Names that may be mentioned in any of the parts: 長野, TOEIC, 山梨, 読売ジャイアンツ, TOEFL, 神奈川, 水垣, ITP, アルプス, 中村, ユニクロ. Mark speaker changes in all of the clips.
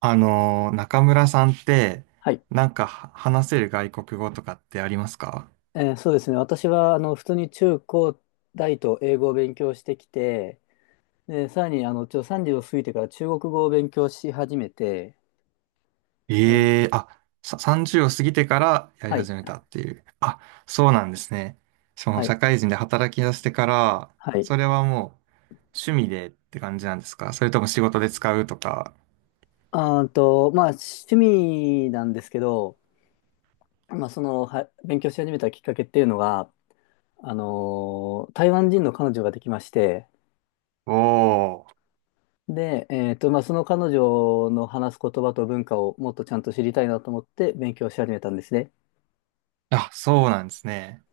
Speaker 1: 中村さんって、
Speaker 2: はい。
Speaker 1: なんかは話せる外国語とかってありますか？
Speaker 2: そうですね。私は、普通に中高大と英語を勉強してきて、で、さらに、30を過ぎてから中国語を勉強し始めて、え
Speaker 1: ええ
Speaker 2: ー
Speaker 1: ー、あ、30を過ぎてからやり
Speaker 2: はい、
Speaker 1: 始めたっていう。あ、そうなんですね。その
Speaker 2: はい、
Speaker 1: 社会人で働き出してから、
Speaker 2: はい。
Speaker 1: それはもう趣味でって感じなんですか？それとも仕事で使うとか。
Speaker 2: あーと、まあ、趣味なんですけど、勉強し始めたきっかけっていうのが、台湾人の彼女ができまして、
Speaker 1: おー。
Speaker 2: で、まあ、その彼女の話す言葉と文化をもっとちゃんと知りたいなと思って勉強し始めたんですね。
Speaker 1: あ、そうなんですね。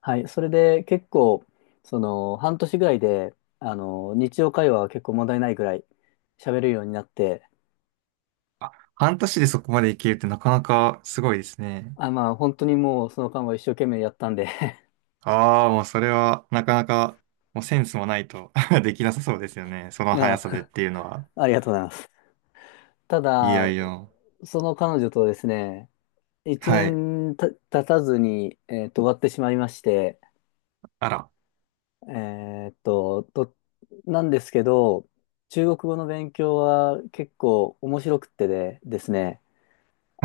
Speaker 2: はい。それで結構、その、半年ぐらいで、日常会話は結構問題ないぐらい喋るようになって、
Speaker 1: あ、半年でそこまでいけるってなかなかすごいですね。
Speaker 2: まあ、本当にもうその間は一生懸命やったんで
Speaker 1: ああ、もうそれはなかなか、もうセンスもないと できなさそうですよね。その速さでっ
Speaker 2: あ、
Speaker 1: ていうのは。
Speaker 2: ありがとうございます。た
Speaker 1: いや
Speaker 2: だ、
Speaker 1: いや。
Speaker 2: その彼女とですね、一
Speaker 1: はい。
Speaker 2: 年経たずに、終わってしまいまして、
Speaker 1: あら。
Speaker 2: えーと、と、なんですけど、中国語の勉強は結構面白くってですね、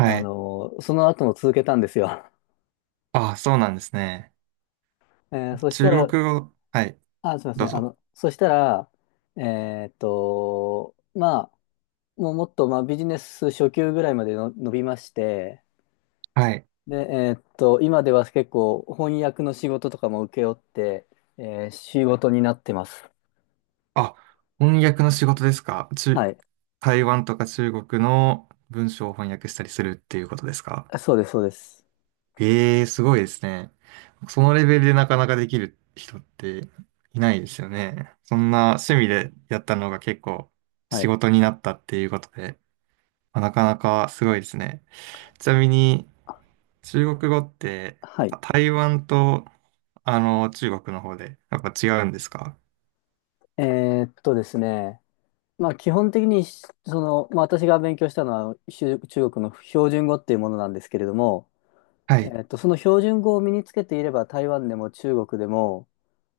Speaker 1: い。
Speaker 2: その後も続けたんですよ。
Speaker 1: ああ、そうなんですね。
Speaker 2: そした
Speaker 1: 中
Speaker 2: ら、
Speaker 1: 国語。はい。
Speaker 2: あ、すみま
Speaker 1: ど
Speaker 2: せ
Speaker 1: う
Speaker 2: ん。
Speaker 1: ぞ。
Speaker 2: そしたら、えーっと、まあ、もうもっと、まあ、ビジネス初級ぐらいまでの伸びまして、
Speaker 1: はい。
Speaker 2: で、今では結構翻訳の仕事とかも請け負って、仕事になってます。
Speaker 1: あ、翻訳の仕事ですか？
Speaker 2: はい。
Speaker 1: 台湾とか中国の文章を翻訳したりするっていうことですか？
Speaker 2: そうです、そうです。
Speaker 1: ええ、すごいですね。そのレベルでなかなかできる人っていないですよね。そんな趣味でやったのが結構
Speaker 2: は
Speaker 1: 仕
Speaker 2: い。
Speaker 1: 事になったっていうことで、まあなかなかすごいですね。ちなみに中国語って、
Speaker 2: はい。
Speaker 1: あ、台湾と中国の方でやっぱ違うんですか？
Speaker 2: ですね、まあ、基本的に、まあ、私が勉強したのは、中国の標準語っていうものなんですけれども、
Speaker 1: はい。
Speaker 2: その標準語を身につけていれば台湾でも中国でも、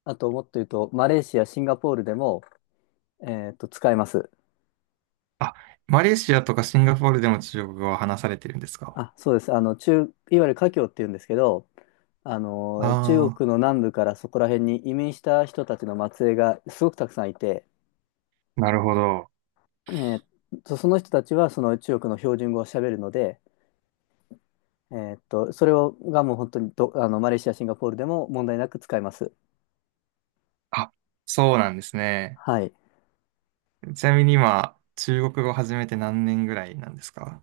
Speaker 2: あともっと言うとマレーシア、シンガポールでも、使えます。
Speaker 1: あ、マレーシアとかシンガポールでも中国語は話されてるんですか？
Speaker 2: あ、そうです。いわゆる華僑っていうんですけど、中
Speaker 1: ああ
Speaker 2: 国の南部からそこら辺に移民した人たちの末裔がすごくたくさんいて、
Speaker 1: ー、なるほど。
Speaker 2: えっその人たちはその中国の標準語を喋るので、それがもう本当にど、あの、マレーシア、シンガポールでも問題なく使えます。
Speaker 1: あ、そうなんですね。
Speaker 2: はい。
Speaker 1: ちなみに今、中国語始めて何年ぐらいなんですか？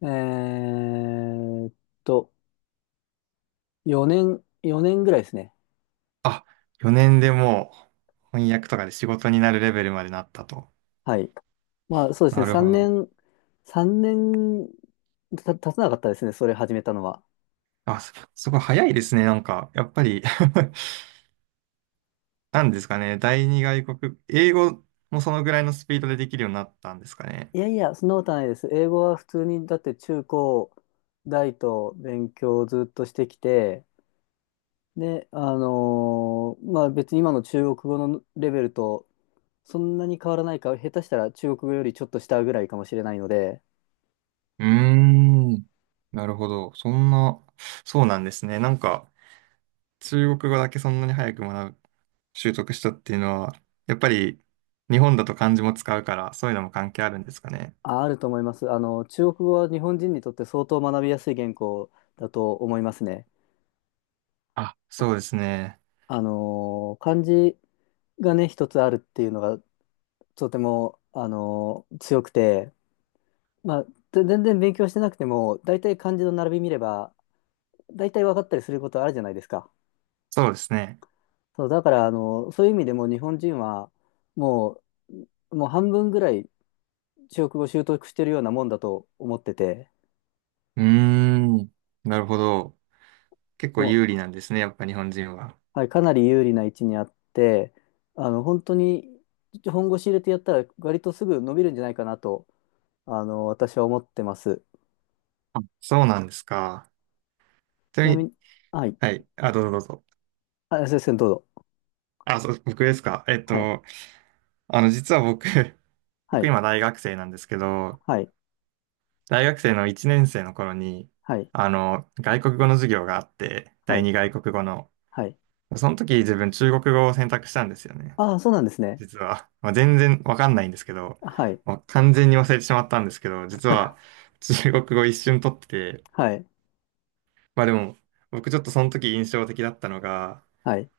Speaker 2: えーっと、4年、4年ぐらいですね。
Speaker 1: あ、4年でもう翻訳とかで仕事になるレベルまでなったと。
Speaker 2: はい。まあそうです
Speaker 1: な
Speaker 2: ね、
Speaker 1: るほ
Speaker 2: 3
Speaker 1: ど。
Speaker 2: 年、3年経たなかったですね、それ始めたのは。
Speaker 1: あ、すごい早いですね。なんか、やっぱり なんですかね。第二外国、英語もそのぐらいのスピードでできるようになったんですかね。
Speaker 2: いやいや、そんなことはないです。英語は普通に、だって中高大と勉強をずっとしてきて、で、まあ別に今の中国語のレベルとそんなに変わらないか、下手したら中国語よりちょっと下ぐらいかもしれないので、
Speaker 1: うーん。なるほど。そうなんですね。なんか、中国語だけそんなに早く習得したっていうのは、やっぱり日本だと漢字も使うから、そういうのも関係あるんですかね。
Speaker 2: あ、あると思います。中国語は日本人にとって相当学びやすい言語だと思いますね。
Speaker 1: あ、そうですね。
Speaker 2: 漢字がね、一つあるっていうのがとても、強くて、まあ、全然勉強してなくても、大体漢字の並び見れば、大体分かったりすることあるじゃないですか。
Speaker 1: そうですね。
Speaker 2: そう、だから、そういう意味でも日本人は、ももう半分ぐらい中国語を習得してるようなもんだと思ってて、
Speaker 1: うーん。なるほど。結構
Speaker 2: も
Speaker 1: 有
Speaker 2: う、
Speaker 1: 利なんですね、やっぱ日本人は。
Speaker 2: はい、かなり有利な位置にあって、本当に本腰入れてやったら、割とすぐ伸びるんじゃないかなと、私は思ってます。
Speaker 1: あ、そうなんですか。ちな
Speaker 2: ちな
Speaker 1: み
Speaker 2: み
Speaker 1: に、
Speaker 2: に、はい。
Speaker 1: はい。あ、どうぞどうぞ。
Speaker 2: あ、先生、どうぞ。
Speaker 1: あ、そう、僕ですか。
Speaker 2: はい。
Speaker 1: 実は僕、
Speaker 2: は
Speaker 1: 僕
Speaker 2: い。
Speaker 1: 今大学生なんですけど、
Speaker 2: はい。
Speaker 1: 大学生の1年生の頃に、
Speaker 2: はい。
Speaker 1: 外国語の授業があって、
Speaker 2: は
Speaker 1: 第
Speaker 2: い。
Speaker 1: 二外国語の。
Speaker 2: はい。
Speaker 1: その時自分中国語を選択したんですよね。
Speaker 2: ああ、そうなんですね。
Speaker 1: 実は、まあ、全然わかんないんですけど、
Speaker 2: はい。
Speaker 1: まあ、完全に忘れてしまったんですけど、実は 中国語一瞬取ってて、
Speaker 2: はい。
Speaker 1: まあでも、僕ちょっとその時印象的だったのが、
Speaker 2: はい。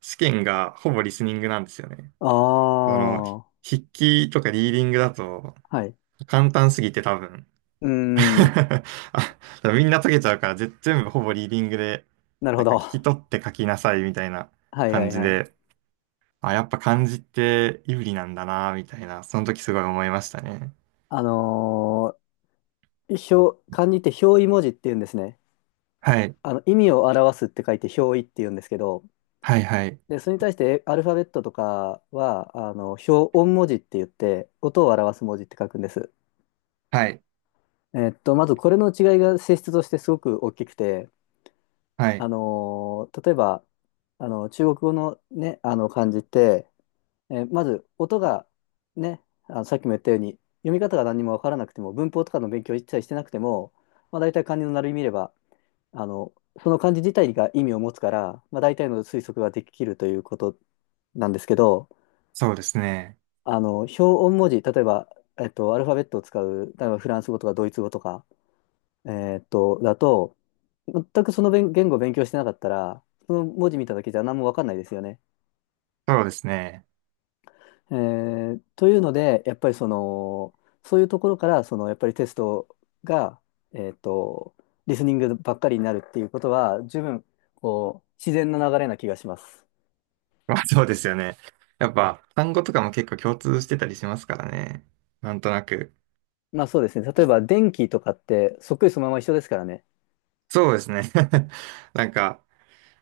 Speaker 1: 試験がほぼリスニングなんですよね。
Speaker 2: あ
Speaker 1: その、
Speaker 2: あ、は
Speaker 1: 筆記とかリーディングだと
Speaker 2: い。
Speaker 1: 簡単すぎて多分
Speaker 2: うー ん。
Speaker 1: あ、みんな解けちゃうから全部ほぼリーディングで、
Speaker 2: なる
Speaker 1: な
Speaker 2: ほ
Speaker 1: んか聞
Speaker 2: ど。
Speaker 1: き
Speaker 2: は
Speaker 1: 取って書きなさいみたいな
Speaker 2: いは
Speaker 1: 感
Speaker 2: い
Speaker 1: じ
Speaker 2: はい。
Speaker 1: で、あ、やっぱ漢字って有利なんだな、みたいな、その時すごい思いましたね。
Speaker 2: あの漢字って表意文字って言うんですね。
Speaker 1: はい。
Speaker 2: 意味を表すって書いて表意って言うんですけど、
Speaker 1: はい、はい。
Speaker 2: で、それに対してアルファベットとかは、表音文字って言って、音を表す文字って書くんです。
Speaker 1: はい。
Speaker 2: まずこれの違いが性質としてすごく大きくて、
Speaker 1: はい。
Speaker 2: 例えば、中国語のね、あの漢字って、まず音がね、あのさっきも言ったように、読み方が何にもわからなくても、文法とかの勉強を一切してなくても、まあ、大体漢字の並び見れば、あの、その漢字自体が意味を持つから、まあ、大体の推測ができるということなんですけど、
Speaker 1: そうですね。
Speaker 2: 表音文字、例えば、アルファベットを使う、例えばフランス語とかドイツ語とか、だと、全くその言語を勉強してなかったら、その文字見ただけじゃ何もわかんないですよね。
Speaker 1: そうですね。
Speaker 2: えというので、やっぱりその、そういうところから、その、やっぱりテストが、えっと、リスニングばっかりになるっていうことは、十分、こう、自然な流れな気がします。
Speaker 1: まあ、そうですよね。やっぱ、単語とかも結構共通してたりしますからね。なんとなく。
Speaker 2: まあそうですね。例えば、電気とかって、そっくりそのまま一緒ですからね。
Speaker 1: そうですね。なんか、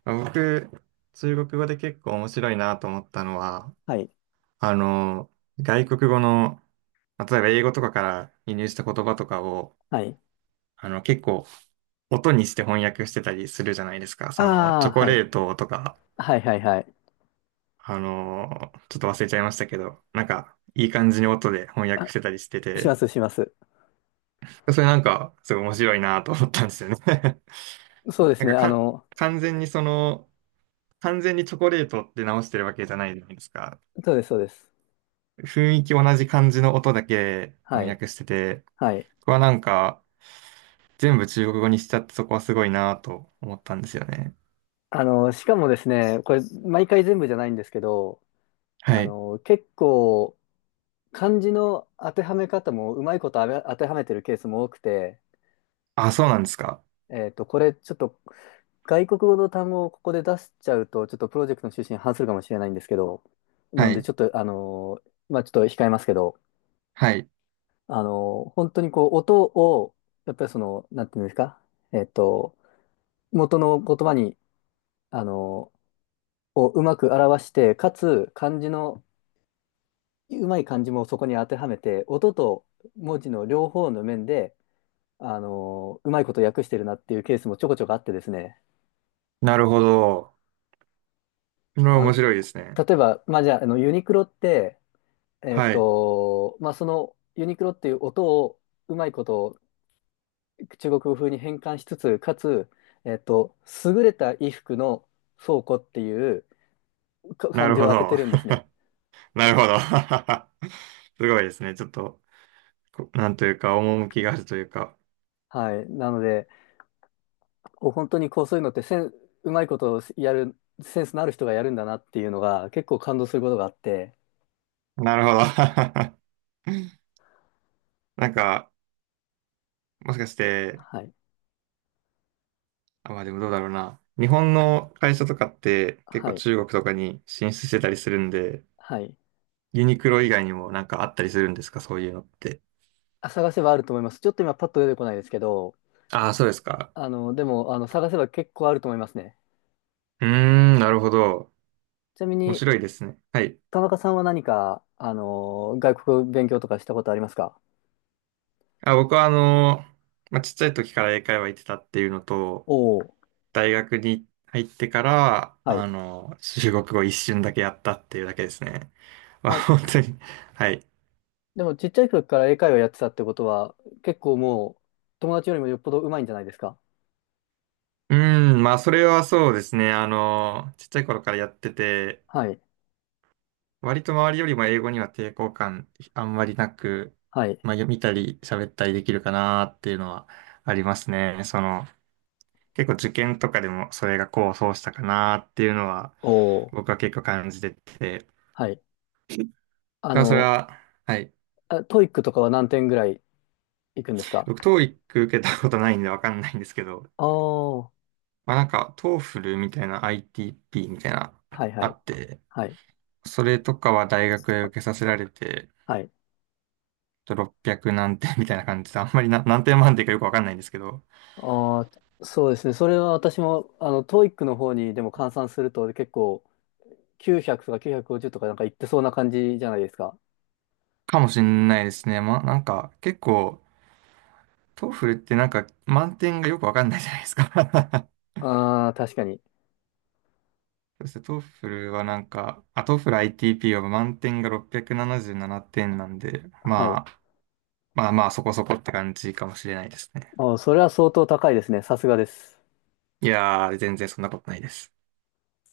Speaker 1: 僕、中国語で結構面白いなと思ったのは、
Speaker 2: はい。
Speaker 1: あの、外国語の、まあ例えば英語とかから輸入した言葉とかを、
Speaker 2: はい。
Speaker 1: 結構、音にして翻訳してたりするじゃないですか。その、
Speaker 2: あ
Speaker 1: チ
Speaker 2: あ、
Speaker 1: ョコ
Speaker 2: はい。
Speaker 1: レートとか、
Speaker 2: はいはいはい。
Speaker 1: ちょっと忘れちゃいましたけど、なんか、いい感じに音で翻訳
Speaker 2: あ、
Speaker 1: してたりして
Speaker 2: し
Speaker 1: て、
Speaker 2: ます、します。
Speaker 1: それなんか、すごい面白いなと思ったんですよね
Speaker 2: そうで
Speaker 1: な
Speaker 2: すね。
Speaker 1: んか
Speaker 2: あ
Speaker 1: か、
Speaker 2: の、
Speaker 1: 完全にその、完全にチョコレートって直してるわけじゃないじゃないですか。
Speaker 2: そうです、そうです。
Speaker 1: 雰囲気同じ感じの音だけ
Speaker 2: は
Speaker 1: 翻
Speaker 2: い。
Speaker 1: 訳してて、
Speaker 2: はい。
Speaker 1: ここはなんか、全部中国語にしちゃってそこはすごいなと思ったんですよね。
Speaker 2: しかもですね、これ、毎回全部じゃないんですけど、
Speaker 1: はい。
Speaker 2: 結構、漢字の当てはめ方もうまいことあれ当てはめてるケースも多くて、
Speaker 1: あ、そうなんですか。
Speaker 2: これ、ちょっと、外国語の単語をここで出しちゃうと、ちょっとプロジェクトの趣旨に反するかもしれないんですけど、な
Speaker 1: は
Speaker 2: ので、
Speaker 1: い。
Speaker 2: ちょっと、あの、まあ、ちょっと控えますけど、
Speaker 1: はい。
Speaker 2: 本当にこう、音を、やっぱりその、なんていうんですか、えっと、元の言葉に、あの、をうまく表して、かつ、漢字のうまい漢字もそこに当てはめて、音と文字の両方の面で、あのうまいこと訳してるなっていうケースもちょこちょこあってですね。
Speaker 1: なるほど。これは
Speaker 2: あ、
Speaker 1: 面白いですね。
Speaker 2: 例えば、まあ、じゃあ、ユニクロって、
Speaker 1: はい。
Speaker 2: まあ、そのユニクロっていう音をうまいこと中国語風に変換しつつ、かつ、えっと、優れた衣服の倉庫っていう
Speaker 1: な
Speaker 2: 漢
Speaker 1: る
Speaker 2: 字
Speaker 1: ほ
Speaker 2: を当てて
Speaker 1: ど。
Speaker 2: るんですね。
Speaker 1: なるほど。すごいですね。ちょっと、なんというか、趣があるというか。
Speaker 2: はい。なので、こう本当にこうそういうのってセン、うまいことをやる、センスのある人がやるんだなっていうのが結構感動することがあって、
Speaker 1: なるほど。なんか、もしかして、
Speaker 2: はい、
Speaker 1: あ、まあでもどうだろうな。日本の会社とかって結
Speaker 2: は
Speaker 1: 構
Speaker 2: い、
Speaker 1: 中国とかに進出してたりするんで、
Speaker 2: はい。
Speaker 1: ユニクロ以外にもなんかあったりするんですか？そういうのって。
Speaker 2: あ、探せばあると思います。ちょっと今パッと出てこないですけど、
Speaker 1: ああ、そうですか。
Speaker 2: あの、でも、あの、探せば結構あると思いますね。
Speaker 1: うーん、なるほど。
Speaker 2: ちなみ
Speaker 1: 面
Speaker 2: に、
Speaker 1: 白いですね。はい。
Speaker 2: 田中さんは何か、外国勉強とかしたことありますか？
Speaker 1: あ、僕はまあ、ちっちゃい時から英会話行ってたっていうのと、
Speaker 2: おおー、
Speaker 1: 大学に入ってから、
Speaker 2: はい。
Speaker 1: 中国語一瞬だけやったっていうだけですね。まあ、
Speaker 2: あ、
Speaker 1: 本当に。はい。
Speaker 2: でもちっちゃい時から英会話やってたってことは、結構もう、友達よりもよっぽど上手いんじゃないですか？
Speaker 1: うーん、まあ、それはそうですね。ちっちゃい頃からやってて、
Speaker 2: はい、
Speaker 1: 割と周りよりも英語には抵抗感あんまりなく、
Speaker 2: はい、
Speaker 1: まあ、読みたり喋ったりできるかなっていうのはありますね。その、結構受験とかでもそれが功を奏したかなっていうのは、
Speaker 2: おお、
Speaker 1: 僕は結構感じてて、だ
Speaker 2: はい。あ
Speaker 1: からそれ
Speaker 2: の、
Speaker 1: は、はい。
Speaker 2: あ、トイックとかは何点ぐらいいくんですか？
Speaker 1: 僕、TOEIC 受けたことないんでわかんないんですけど、
Speaker 2: ああー、
Speaker 1: まあなんか、TOEFL みたいな ITP みたいな、
Speaker 2: はいは
Speaker 1: あ
Speaker 2: い、
Speaker 1: って、
Speaker 2: はい、
Speaker 1: それとかは大学へ受けさせられて、
Speaker 2: はい。
Speaker 1: ちょっと600何点みたいな感じで、あんまりな何点満点かよくわかんないんですけど、
Speaker 2: ああ、そうですね。それは私も、トイックの方にでも換算すると結構900とか950とかなんかいってそうな感じじゃないですか。
Speaker 1: かもしんないですね。まあなんか、結構、TOEFL ってなんか、満点がよくわかんないじゃないですか。
Speaker 2: ああ、確かに。
Speaker 1: そして TOEFL はなんか、あ、TOEFL ITP は満点が677点、ななじゅうななてんなんで、
Speaker 2: は
Speaker 1: ま
Speaker 2: い。
Speaker 1: あ、まあまあそこそこって感じかもしれないですね。
Speaker 2: あーそれは相当高いですね。さすがです。
Speaker 1: いやー、全然そんなことないです。